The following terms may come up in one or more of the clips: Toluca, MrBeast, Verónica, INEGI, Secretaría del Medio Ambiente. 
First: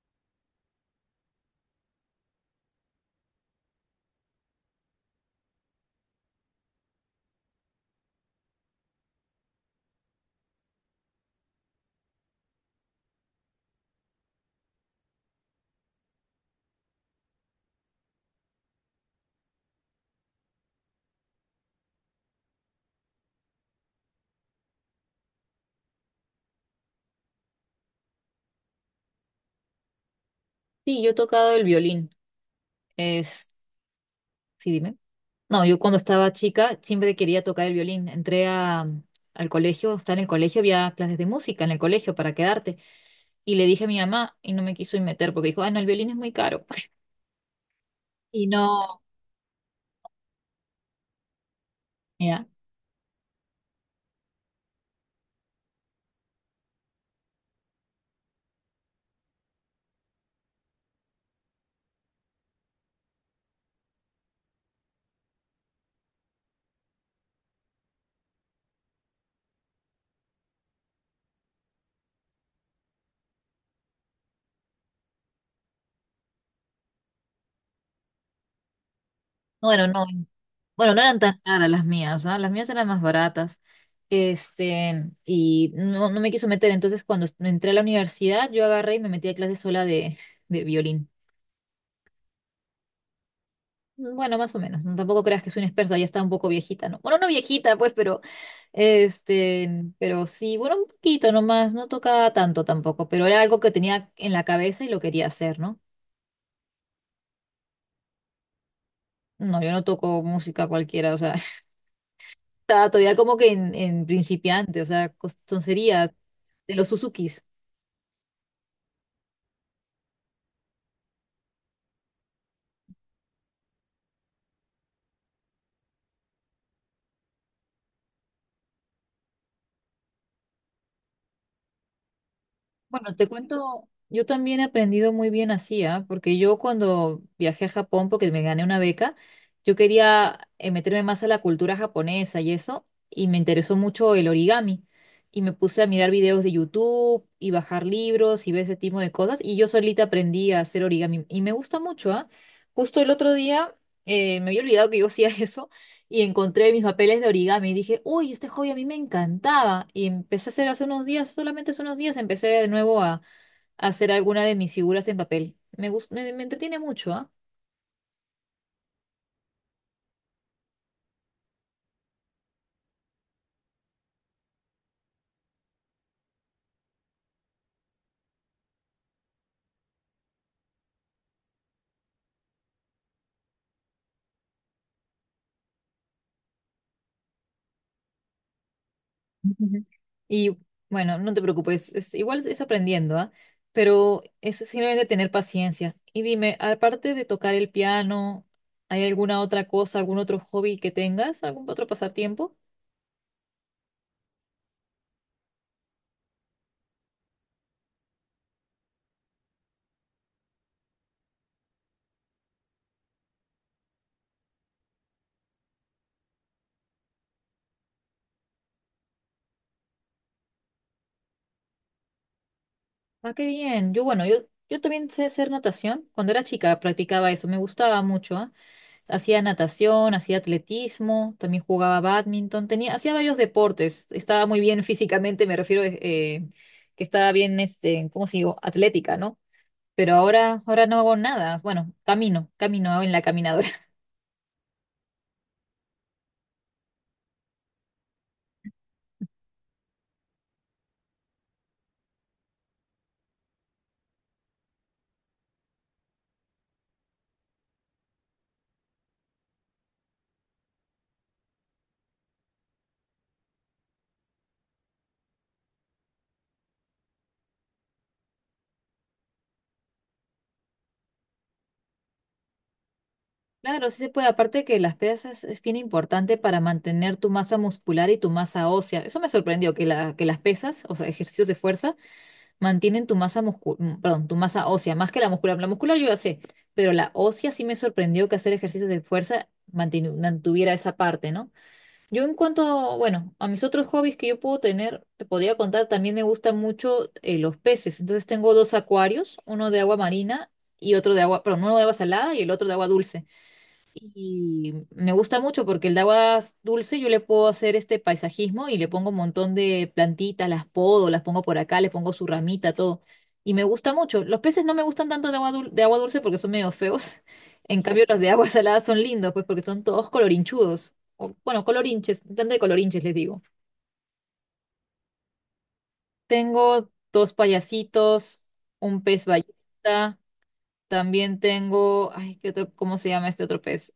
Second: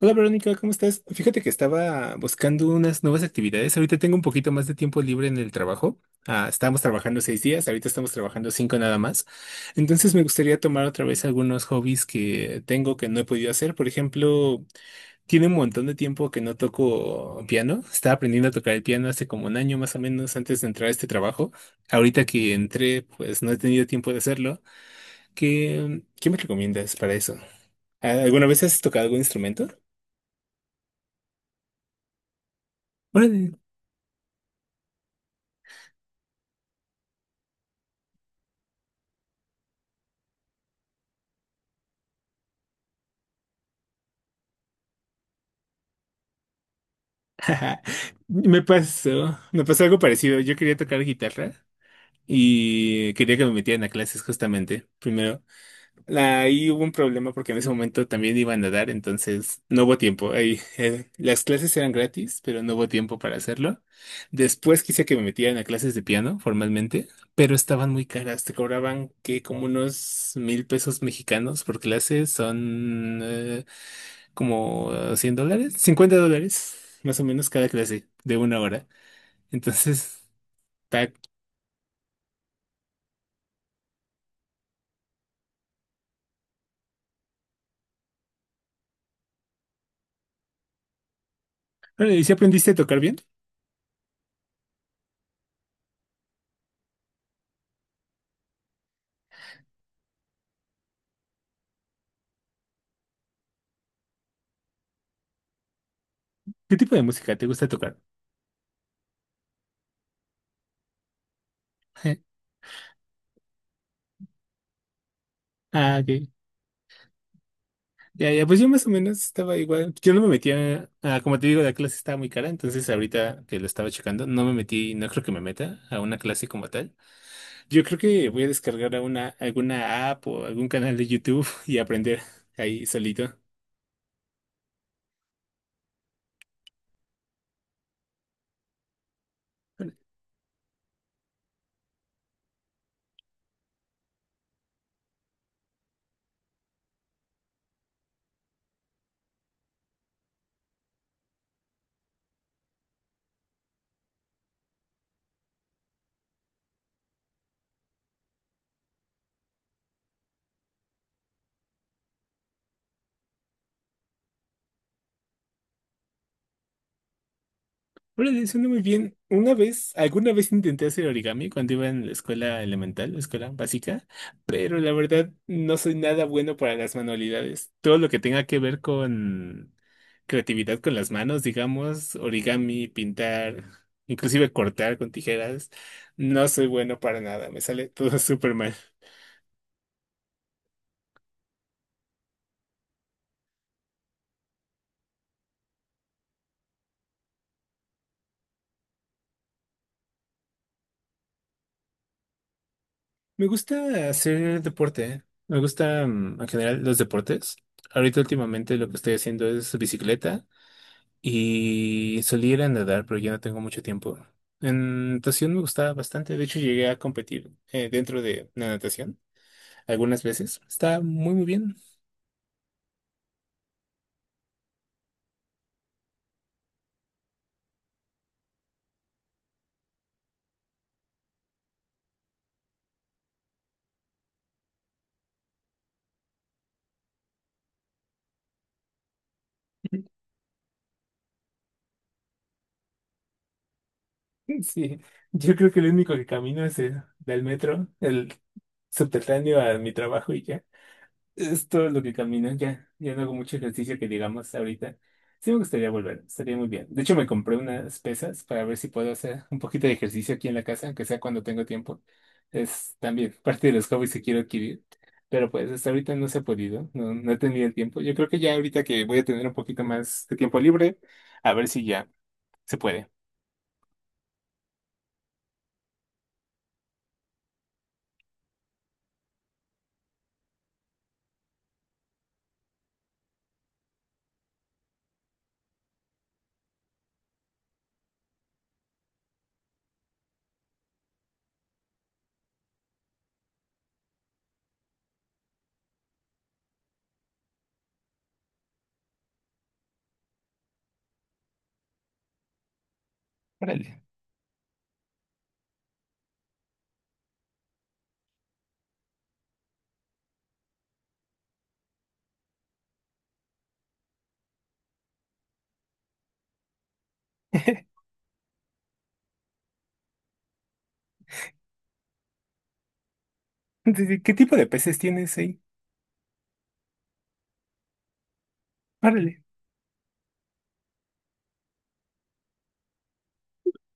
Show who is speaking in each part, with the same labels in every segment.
Speaker 1: Hola Verónica, ¿cómo estás? Fíjate que estaba buscando unas nuevas actividades. Ahorita tengo un poquito más de tiempo libre en el trabajo. Ah, estábamos trabajando 6 días, ahorita estamos trabajando cinco nada más. Entonces me gustaría tomar otra vez algunos hobbies que tengo que no he podido hacer. Por ejemplo, tiene un montón de tiempo que no toco piano. Estaba aprendiendo a tocar el piano hace como 1 año más o menos antes de entrar a este trabajo. Ahorita que entré, pues no he tenido tiempo de hacerlo. ¿Qué me recomiendas para eso? ¿Alguna vez has tocado algún instrumento?
Speaker 2: Sí, yo he tocado el violín. Es, sí, dime. No, yo cuando estaba chica siempre quería tocar el violín. Entré al colegio, estaba en el colegio, había clases de música en el colegio para quedarte. Y le dije a mi mamá y no me quiso ir meter porque dijo, ah, no, el violín es muy caro. Y
Speaker 1: Me
Speaker 2: no,
Speaker 1: pasó, me pasó algo parecido. Yo quería tocar guitarra
Speaker 2: ya.
Speaker 1: y quería que me metieran a clases justamente. Primero, ahí hubo un problema porque en ese momento también iba a nadar, entonces no hubo tiempo. Ahí, las clases eran gratis, pero no hubo tiempo para hacerlo. Después quise que me metieran a clases de piano formalmente, pero estaban muy caras. Te cobraban que como unos 1.000 pesos mexicanos por clase, son como $100, $50, más o menos cada clase de una hora.
Speaker 2: Bueno, no,
Speaker 1: Entonces,
Speaker 2: bueno, no
Speaker 1: tac.
Speaker 2: eran tan caras las mías, ¿ah? Las mías eran más baratas. Y no me quiso meter. Entonces, cuando entré a la universidad, yo agarré y me metí a clases sola de violín.
Speaker 1: Bueno, ¿y si aprendiste a tocar bien?
Speaker 2: Bueno, más o menos. No, tampoco creas que soy una experta, ya está un poco viejita, ¿no? Bueno, no viejita, pues, este, pero sí, bueno, un poquito nomás, no tocaba tanto tampoco, pero era algo que tenía en la cabeza y lo quería hacer, ¿no?
Speaker 1: ¿Qué tipo de música te gusta tocar?
Speaker 2: No, yo no toco música cualquiera, o sea, estaba todavía como que en principiante, o sea,
Speaker 1: Ah,
Speaker 2: tonterías
Speaker 1: ok.
Speaker 2: de los Suzukis.
Speaker 1: Ya, ya, pues yo más o menos estaba igual. Yo no me metía, ah, como te digo, la clase estaba muy cara, entonces ahorita que lo estaba checando, no me metí, no creo que me meta a una clase como tal. Yo creo que voy a descargar a una, alguna app o algún canal de YouTube y aprender ahí
Speaker 2: Bueno, te
Speaker 1: solito.
Speaker 2: cuento, yo también he aprendido muy bien así, ¿ah? Porque yo cuando viajé a Japón, porque me gané una beca, yo quería meterme más a la cultura japonesa y eso, y me interesó mucho el origami. Y me puse a mirar videos de YouTube y bajar libros y ver ese tipo de cosas, y yo solita aprendí a hacer origami. Y me gusta mucho, ¿ah? Justo el otro día, me había olvidado que yo hacía eso y encontré mis papeles de origami y dije, uy, este hobby a mí me encantaba. Y empecé a hacer hace unos días, solamente hace unos días, empecé de nuevo a hacer alguna de mis figuras en papel. Me entretiene mucho, ¿ah?
Speaker 1: Órale, suena muy bien. Una vez, alguna vez intenté hacer origami cuando iba en la escuela elemental, la escuela básica, pero la verdad no soy nada bueno para las manualidades. Todo lo que tenga que ver con creatividad con las manos, digamos, origami, pintar, inclusive cortar con tijeras, no soy bueno para nada. Me sale todo súper mal.
Speaker 2: Ujú. Y bueno, no te preocupes, igual es aprendiendo, ¿ah? Pero es simplemente tener paciencia. Y dime, aparte de tocar el piano, ¿hay alguna otra cosa, algún otro hobby que tengas, algún otro pasatiempo?
Speaker 1: Me gusta hacer deporte. Me gustan en general los deportes. Ahorita últimamente lo que estoy haciendo es bicicleta y solía ir a nadar, pero ya no tengo mucho tiempo. En natación me gustaba bastante. De hecho, llegué a competir dentro de la natación algunas veces. Está muy, muy bien.
Speaker 2: Ah, qué bien. Bueno, yo también sé hacer natación. Cuando era chica practicaba eso, me gustaba mucho, ¿ah? Hacía natación, hacía atletismo, también jugaba bádminton, hacía varios deportes. Estaba muy bien físicamente, me refiero que estaba bien, ¿cómo se digo? Atlética, ¿no? Pero ahora no hago nada. Bueno, camino en la caminadora.
Speaker 1: Sí, yo creo que lo único que camino es el del metro, el subterráneo a mi trabajo y ya. Es todo lo que camino, ya, ya no hago mucho ejercicio que digamos ahorita. Sí me gustaría volver, estaría muy bien. De hecho, me compré unas pesas para ver si puedo hacer un poquito de ejercicio aquí en la casa, aunque sea cuando tengo tiempo. Es también parte de los hobbies que quiero adquirir. Pero pues hasta ahorita no se ha podido, no, no he tenido el tiempo. Yo creo que ya ahorita que voy a tener un poquito más de tiempo libre, a ver si ya se puede.
Speaker 2: Claro, sí se puede. Aparte que las pesas es bien importante para mantener tu masa muscular y tu masa ósea. Eso me sorprendió, que las pesas, o sea, ejercicios de fuerza mantienen tu masa perdón, tu masa ósea, más que la muscular. La muscular yo ya sé, pero la ósea sí me sorprendió que hacer ejercicios de fuerza mantuviera esa parte, ¿no? Yo en cuanto, bueno, a mis otros hobbies que yo puedo tener, te podría contar, también me gustan mucho los peces. Entonces tengo dos acuarios, uno de agua marina y otro de agua, perdón, uno de agua salada y el otro de agua dulce.
Speaker 1: Órale.
Speaker 2: Y me gusta mucho porque el de agua dulce yo le puedo hacer este paisajismo y le pongo un montón de plantitas, las podo, las pongo por acá, le pongo su ramita, todo. Y me gusta mucho. Los peces no me gustan tanto de agua de agua dulce porque son medio feos. En cambio, los de agua salada son lindos, pues porque son todos colorinchudos. O, bueno, colorinches, tanto de colorinches les digo.
Speaker 1: Sí, sí, ¿qué tipo de peces tienes ahí?
Speaker 2: Tengo dos payasitos, un pez
Speaker 1: Órale.
Speaker 2: ballesta. También tengo, ay, ¿qué otro, cómo se llama este otro pez?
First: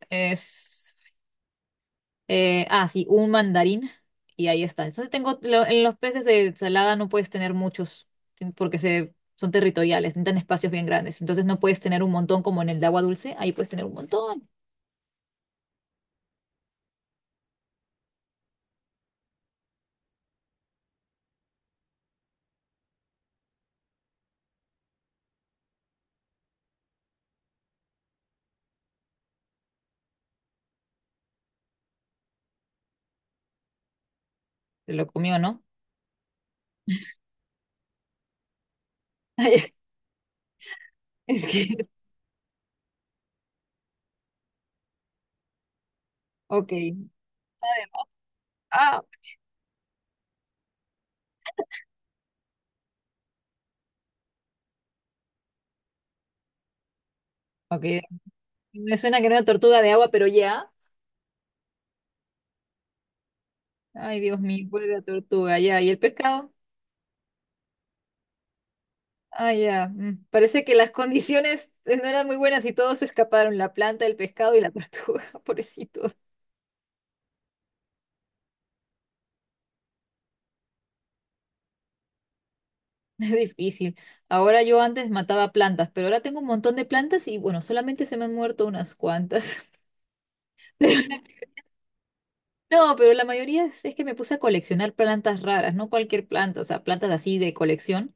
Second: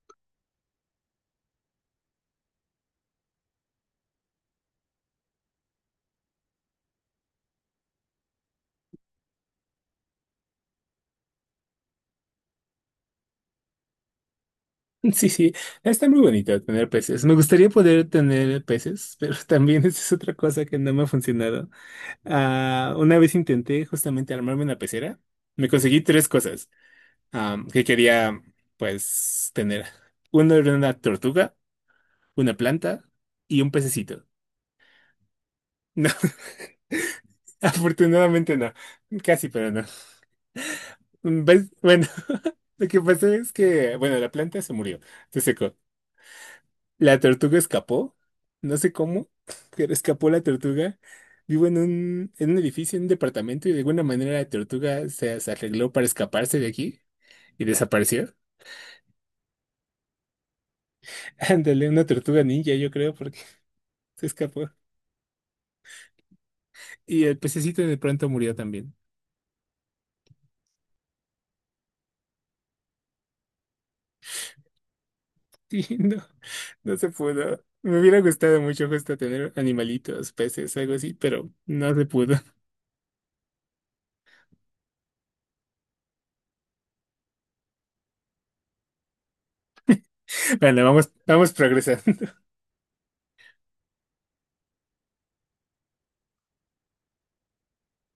Speaker 2: Ah, sí, un mandarín y ahí está. Entonces tengo, en los peces de ensalada no puedes tener muchos porque son territoriales, necesitan espacios bien grandes. Entonces no puedes tener un montón como en el de agua dulce, ahí puedes tener un montón.
Speaker 1: Sí, sí, está muy bonito tener peces. Me gustaría poder tener peces, pero también esa es otra cosa que no me ha funcionado. Ah, una vez intenté justamente armarme una pecera. Me conseguí tres cosas que quería, pues, tener. Uno era una tortuga, una planta y un pececito.
Speaker 2: Se lo comió, ¿no?
Speaker 1: No, afortunadamente no. Casi, pero no.
Speaker 2: Es
Speaker 1: ¿Ves?
Speaker 2: que,
Speaker 1: Bueno, lo que pasó es que, bueno, la planta se murió, se secó.
Speaker 2: ok.
Speaker 1: La tortuga escapó, no sé
Speaker 2: Ah,
Speaker 1: cómo, pero escapó la tortuga. Vivo en un edificio, en un departamento, y de alguna manera la tortuga se arregló para escaparse de aquí y
Speaker 2: ok.
Speaker 1: desapareció.
Speaker 2: Me suena que era una tortuga de agua, pero ya.
Speaker 1: Ándale, una tortuga ninja, yo creo, porque
Speaker 2: Ay,
Speaker 1: se
Speaker 2: Dios mío,
Speaker 1: escapó.
Speaker 2: ¿cuál era la tortuga? Ya, ¿y el pescado?
Speaker 1: Y el pececito de pronto murió también.
Speaker 2: Ah, ya. Parece que las condiciones no eran muy buenas y todos se escaparon, la planta, el pescado y la tortuga,
Speaker 1: Sí,
Speaker 2: pobrecitos.
Speaker 1: no, no se pudo. Me hubiera gustado mucho justo tener animalitos, peces, algo así, pero no se pudo.
Speaker 2: Es difícil. Ahora yo antes mataba plantas, pero ahora tengo un montón de plantas y bueno, solamente se me han muerto unas cuantas.
Speaker 1: Bueno,
Speaker 2: Pero
Speaker 1: vamos,
Speaker 2: la-
Speaker 1: vamos progresando.
Speaker 2: No, pero la mayoría es que me puse a coleccionar plantas raras, no cualquier planta, o sea, plantas así de colección.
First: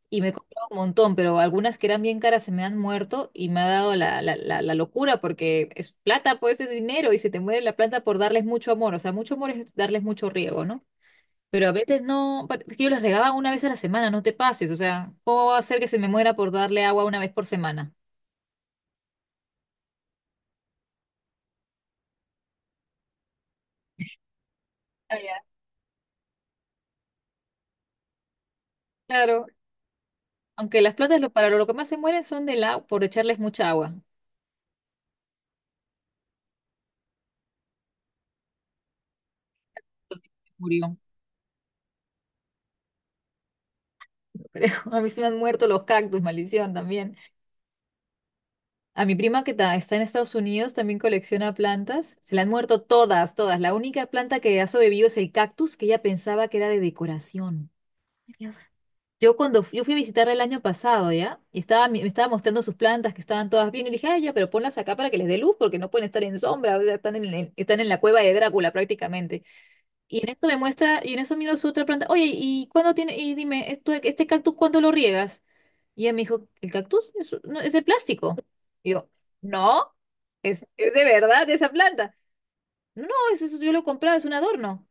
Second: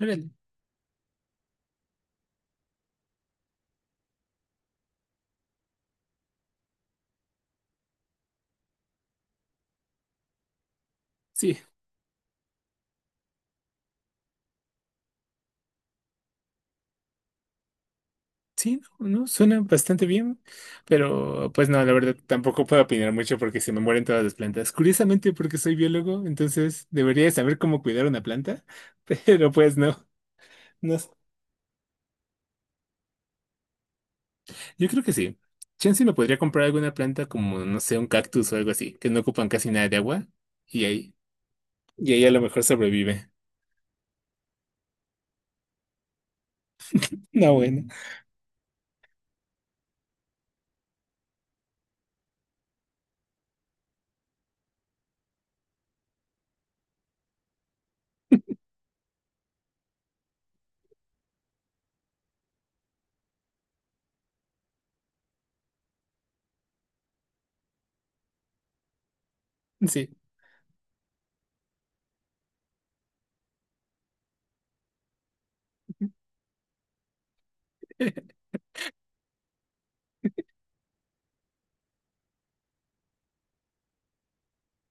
Speaker 2: Y me
Speaker 1: Órale,
Speaker 2: he comprado un montón, pero algunas que eran bien caras se me han muerto y me ha dado la locura porque es plata, pues es dinero y se te muere la planta por darles mucho amor. O sea, mucho amor es darles mucho riego, ¿no?
Speaker 1: sí.
Speaker 2: Pero a veces no, es que yo los regaba una vez a la semana, no te pases, o sea, ¿cómo va a ser que se me muera por darle agua una vez por semana?
Speaker 1: Sí, no, no, suena bastante bien, pero pues no, la verdad tampoco puedo opinar mucho porque se me mueren todas las plantas.
Speaker 2: Ah,
Speaker 1: Curiosamente,
Speaker 2: ya.
Speaker 1: porque soy biólogo, entonces debería de saber cómo cuidar una planta,
Speaker 2: Claro,
Speaker 1: pero pues no,
Speaker 2: aunque
Speaker 1: no.
Speaker 2: las plantas para lo que más se mueren son del agua, por echarles mucha agua.
Speaker 1: Yo creo que sí. Chance me podría comprar alguna planta como, no sé, un cactus o algo así, que no ocupan casi nada de agua
Speaker 2: Entonces,
Speaker 1: y
Speaker 2: murió,
Speaker 1: ahí, y ahí a lo mejor sobrevive.
Speaker 2: creo. A mí se me han muerto los cactus, maldición también.
Speaker 1: No, bueno.
Speaker 2: A mi prima que está en Estados Unidos también colecciona plantas. Se le han muerto todas, todas. La única planta que ha sobrevivido es el cactus que ella pensaba que era de decoración. Ay, Dios. Yo fui a visitarla el año pasado, ¿ya? Y me estaba mostrando sus plantas que estaban todas bien. Y le dije, ay, ya, pero ponlas acá para que les dé luz porque no pueden estar en sombra. O sea, están están en la cueva de Drácula prácticamente.
Speaker 1: Sí,
Speaker 2: Y en eso me muestra, y en eso miro su otra planta. Oye, ¿y cuándo tiene? Y dime, ¿este cactus cuándo lo riegas? Y ella me dijo, ¿el cactus? No, es de plástico. Y yo, no, es de verdad esa planta. No, no, es eso, yo lo compraba, es un adorno.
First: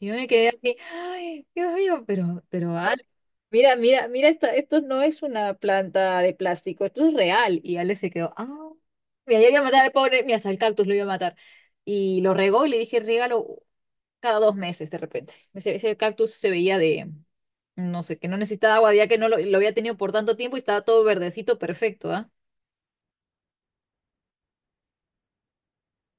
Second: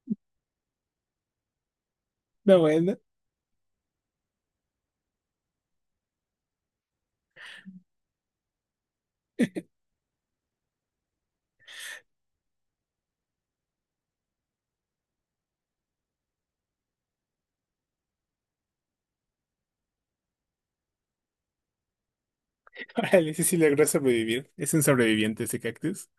Speaker 2: Y yo me quedé así, ay, Dios mío, pero,
Speaker 1: no,
Speaker 2: pero,
Speaker 1: bueno.
Speaker 2: mira, mira, mira, esto no es una planta de plástico, esto es real. Y Ale se quedó, ah, mira, yo iba a matar al pobre, mira, hasta el cactus lo iba a matar. Y lo regó y le dije, regalo cada dos meses de repente. Ese cactus se veía de, no sé, que no necesitaba agua, ya que no lo había tenido por tanto tiempo y estaba todo verdecito, perfecto, ¿ah?
Speaker 1: Órale, ese sí logró sobrevivir. Es un sobreviviente ese cactus.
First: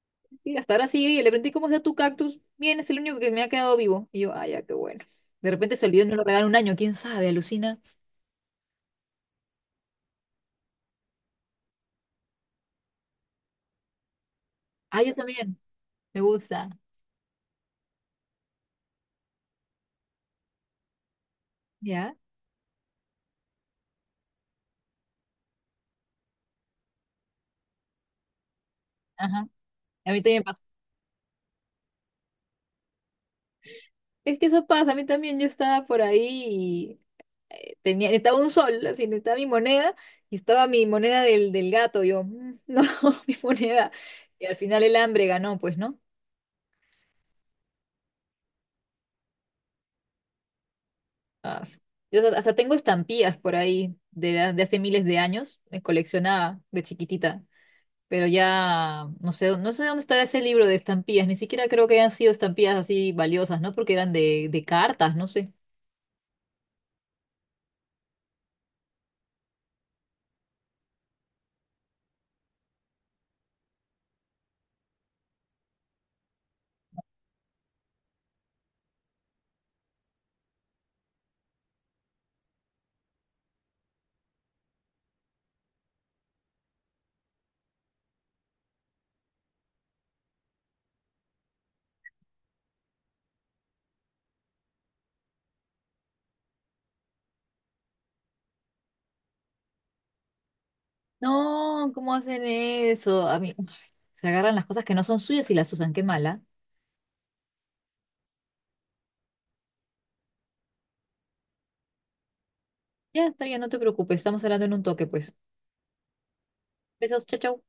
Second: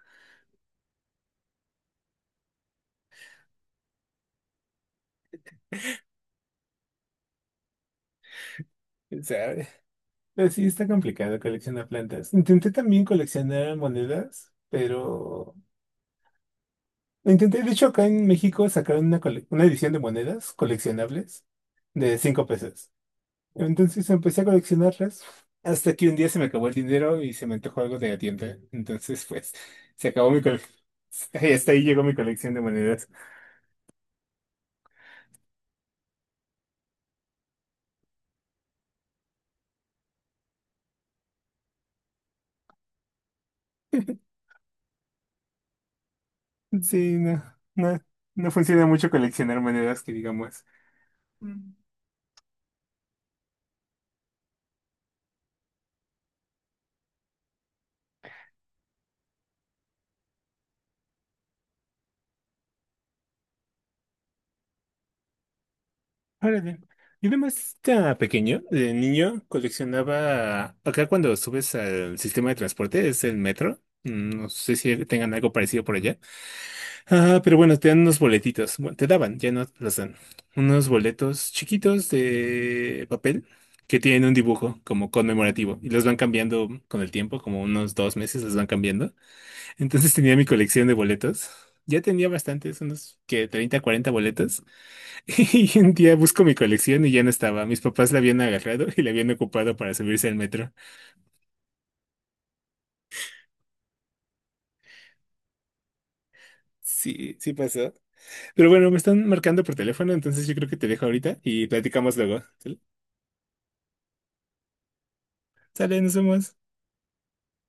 Speaker 2: Sí, hasta ahora sigue y le pregunté, ¿cómo está tu cactus? Bien, es el único que me ha quedado vivo. Y yo, ah, ya, qué bueno. De repente se olvidó y no lo regaló un año, quién sabe, alucina.
Speaker 1: ¿Sabe? Pero sí está complicado coleccionar plantas. Intenté también coleccionar monedas,
Speaker 2: Ah, yo
Speaker 1: pero
Speaker 2: también, me gusta.
Speaker 1: lo intenté, de hecho, acá en México sacaron una edición de monedas coleccionables
Speaker 2: ¿Ya?
Speaker 1: de 5 pesos. Entonces empecé a coleccionarlas hasta que un día se me acabó el dinero y se me antojó algo de la tienda. Entonces,
Speaker 2: Ajá.
Speaker 1: pues, se
Speaker 2: A mí
Speaker 1: acabó mi
Speaker 2: también.
Speaker 1: colección. Hasta ahí llegó mi colección de monedas.
Speaker 2: Es que eso pasa, a mí también yo estaba por ahí y estaba un sol, así, estaba mi moneda y estaba mi moneda del gato, yo, "Mm, no, mi moneda". Y al final el hambre ganó, pues, ¿no?
Speaker 1: Sí, no, no, no funciona mucho coleccionar monedas que digamos.
Speaker 2: Ah, sí. Yo hasta tengo estampillas por ahí de hace miles de años, me coleccionaba de chiquitita, pero ya no sé, no sé dónde estará ese libro de estampillas, ni siquiera creo que hayan sido estampillas así valiosas, ¿no? Porque eran de cartas, no sé.
Speaker 1: Órale. Yo además estaba pequeño, de niño, coleccionaba, acá cuando subes al sistema de transporte, es el metro, no sé si tengan algo parecido por allá, ah, pero bueno, te dan unos boletitos, bueno, te daban, ya no los dan, unos boletos chiquitos de papel que tienen un dibujo como conmemorativo y los van cambiando con el tiempo, como unos 2 meses los van cambiando. Entonces tenía mi colección de boletos, ya tenía bastantes, unos que 30 40 boletos. Y un día busco mi colección y ya no estaba. Mis papás la habían agarrado y la habían ocupado para subirse al metro.
Speaker 2: No, ¿cómo hacen eso? A mí, se agarran las cosas que no son suyas y las usan. Qué mala.
Speaker 1: Sí, sí pasó. Pero bueno, me están marcando por teléfono, entonces yo creo que te dejo ahorita y platicamos luego. ¿Sale?
Speaker 2: Ya está bien, no te preocupes. Estamos hablando en un toque, pues.
Speaker 1: Sale, nos vemos.
Speaker 2: Besos, chao, chao.